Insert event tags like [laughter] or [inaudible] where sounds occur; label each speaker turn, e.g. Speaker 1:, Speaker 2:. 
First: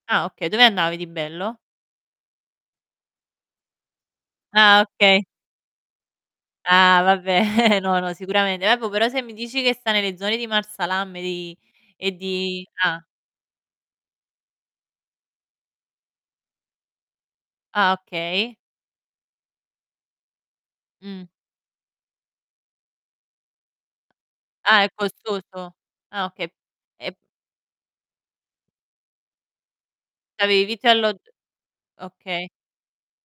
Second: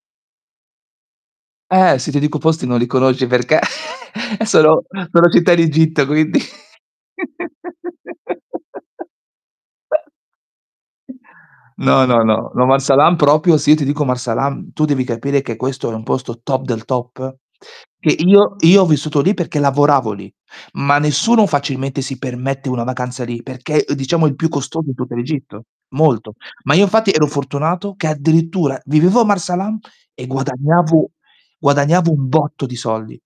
Speaker 1: Ah okay, dove andavi di bello?
Speaker 2: Eh, si ti dico posti non li conosci perché [chuckles]
Speaker 1: Ah,
Speaker 2: sono
Speaker 1: okay.
Speaker 2: sono città in Egitto quindi.
Speaker 1: Ah, vabbè, [chuckles] no, no sicuramente. Vabbò,
Speaker 2: [laughs]
Speaker 1: però se mi dici che sta nelle zone di Marsa Alam di
Speaker 2: No,
Speaker 1: e
Speaker 2: no, no,
Speaker 1: di
Speaker 2: no Marsa
Speaker 1: ah.
Speaker 2: Alam proprio, sì, ti dico Marsa Alam, tu devi capire che questo è un posto top del top
Speaker 1: Ah,
Speaker 2: che
Speaker 1: okay.
Speaker 2: io io ho vissuto lì perché lavoravo lì, ma
Speaker 1: Mh.
Speaker 2: nessuno facilmente si permette una vacanza lì perché diciamo è il più
Speaker 1: Ah,
Speaker 2: costoso
Speaker 1: è
Speaker 2: in tutta l'Egitto,
Speaker 1: costoso? Ah,
Speaker 2: molto.
Speaker 1: okay,
Speaker 2: Ma io infatti
Speaker 1: è
Speaker 2: ero fortunato che addirittura vivevo a Marsa Alam e
Speaker 1: Avevi vitto e
Speaker 2: guadagnavo,
Speaker 1: allogg
Speaker 2: guadagnavo un
Speaker 1: okay.
Speaker 2: botto di soldi.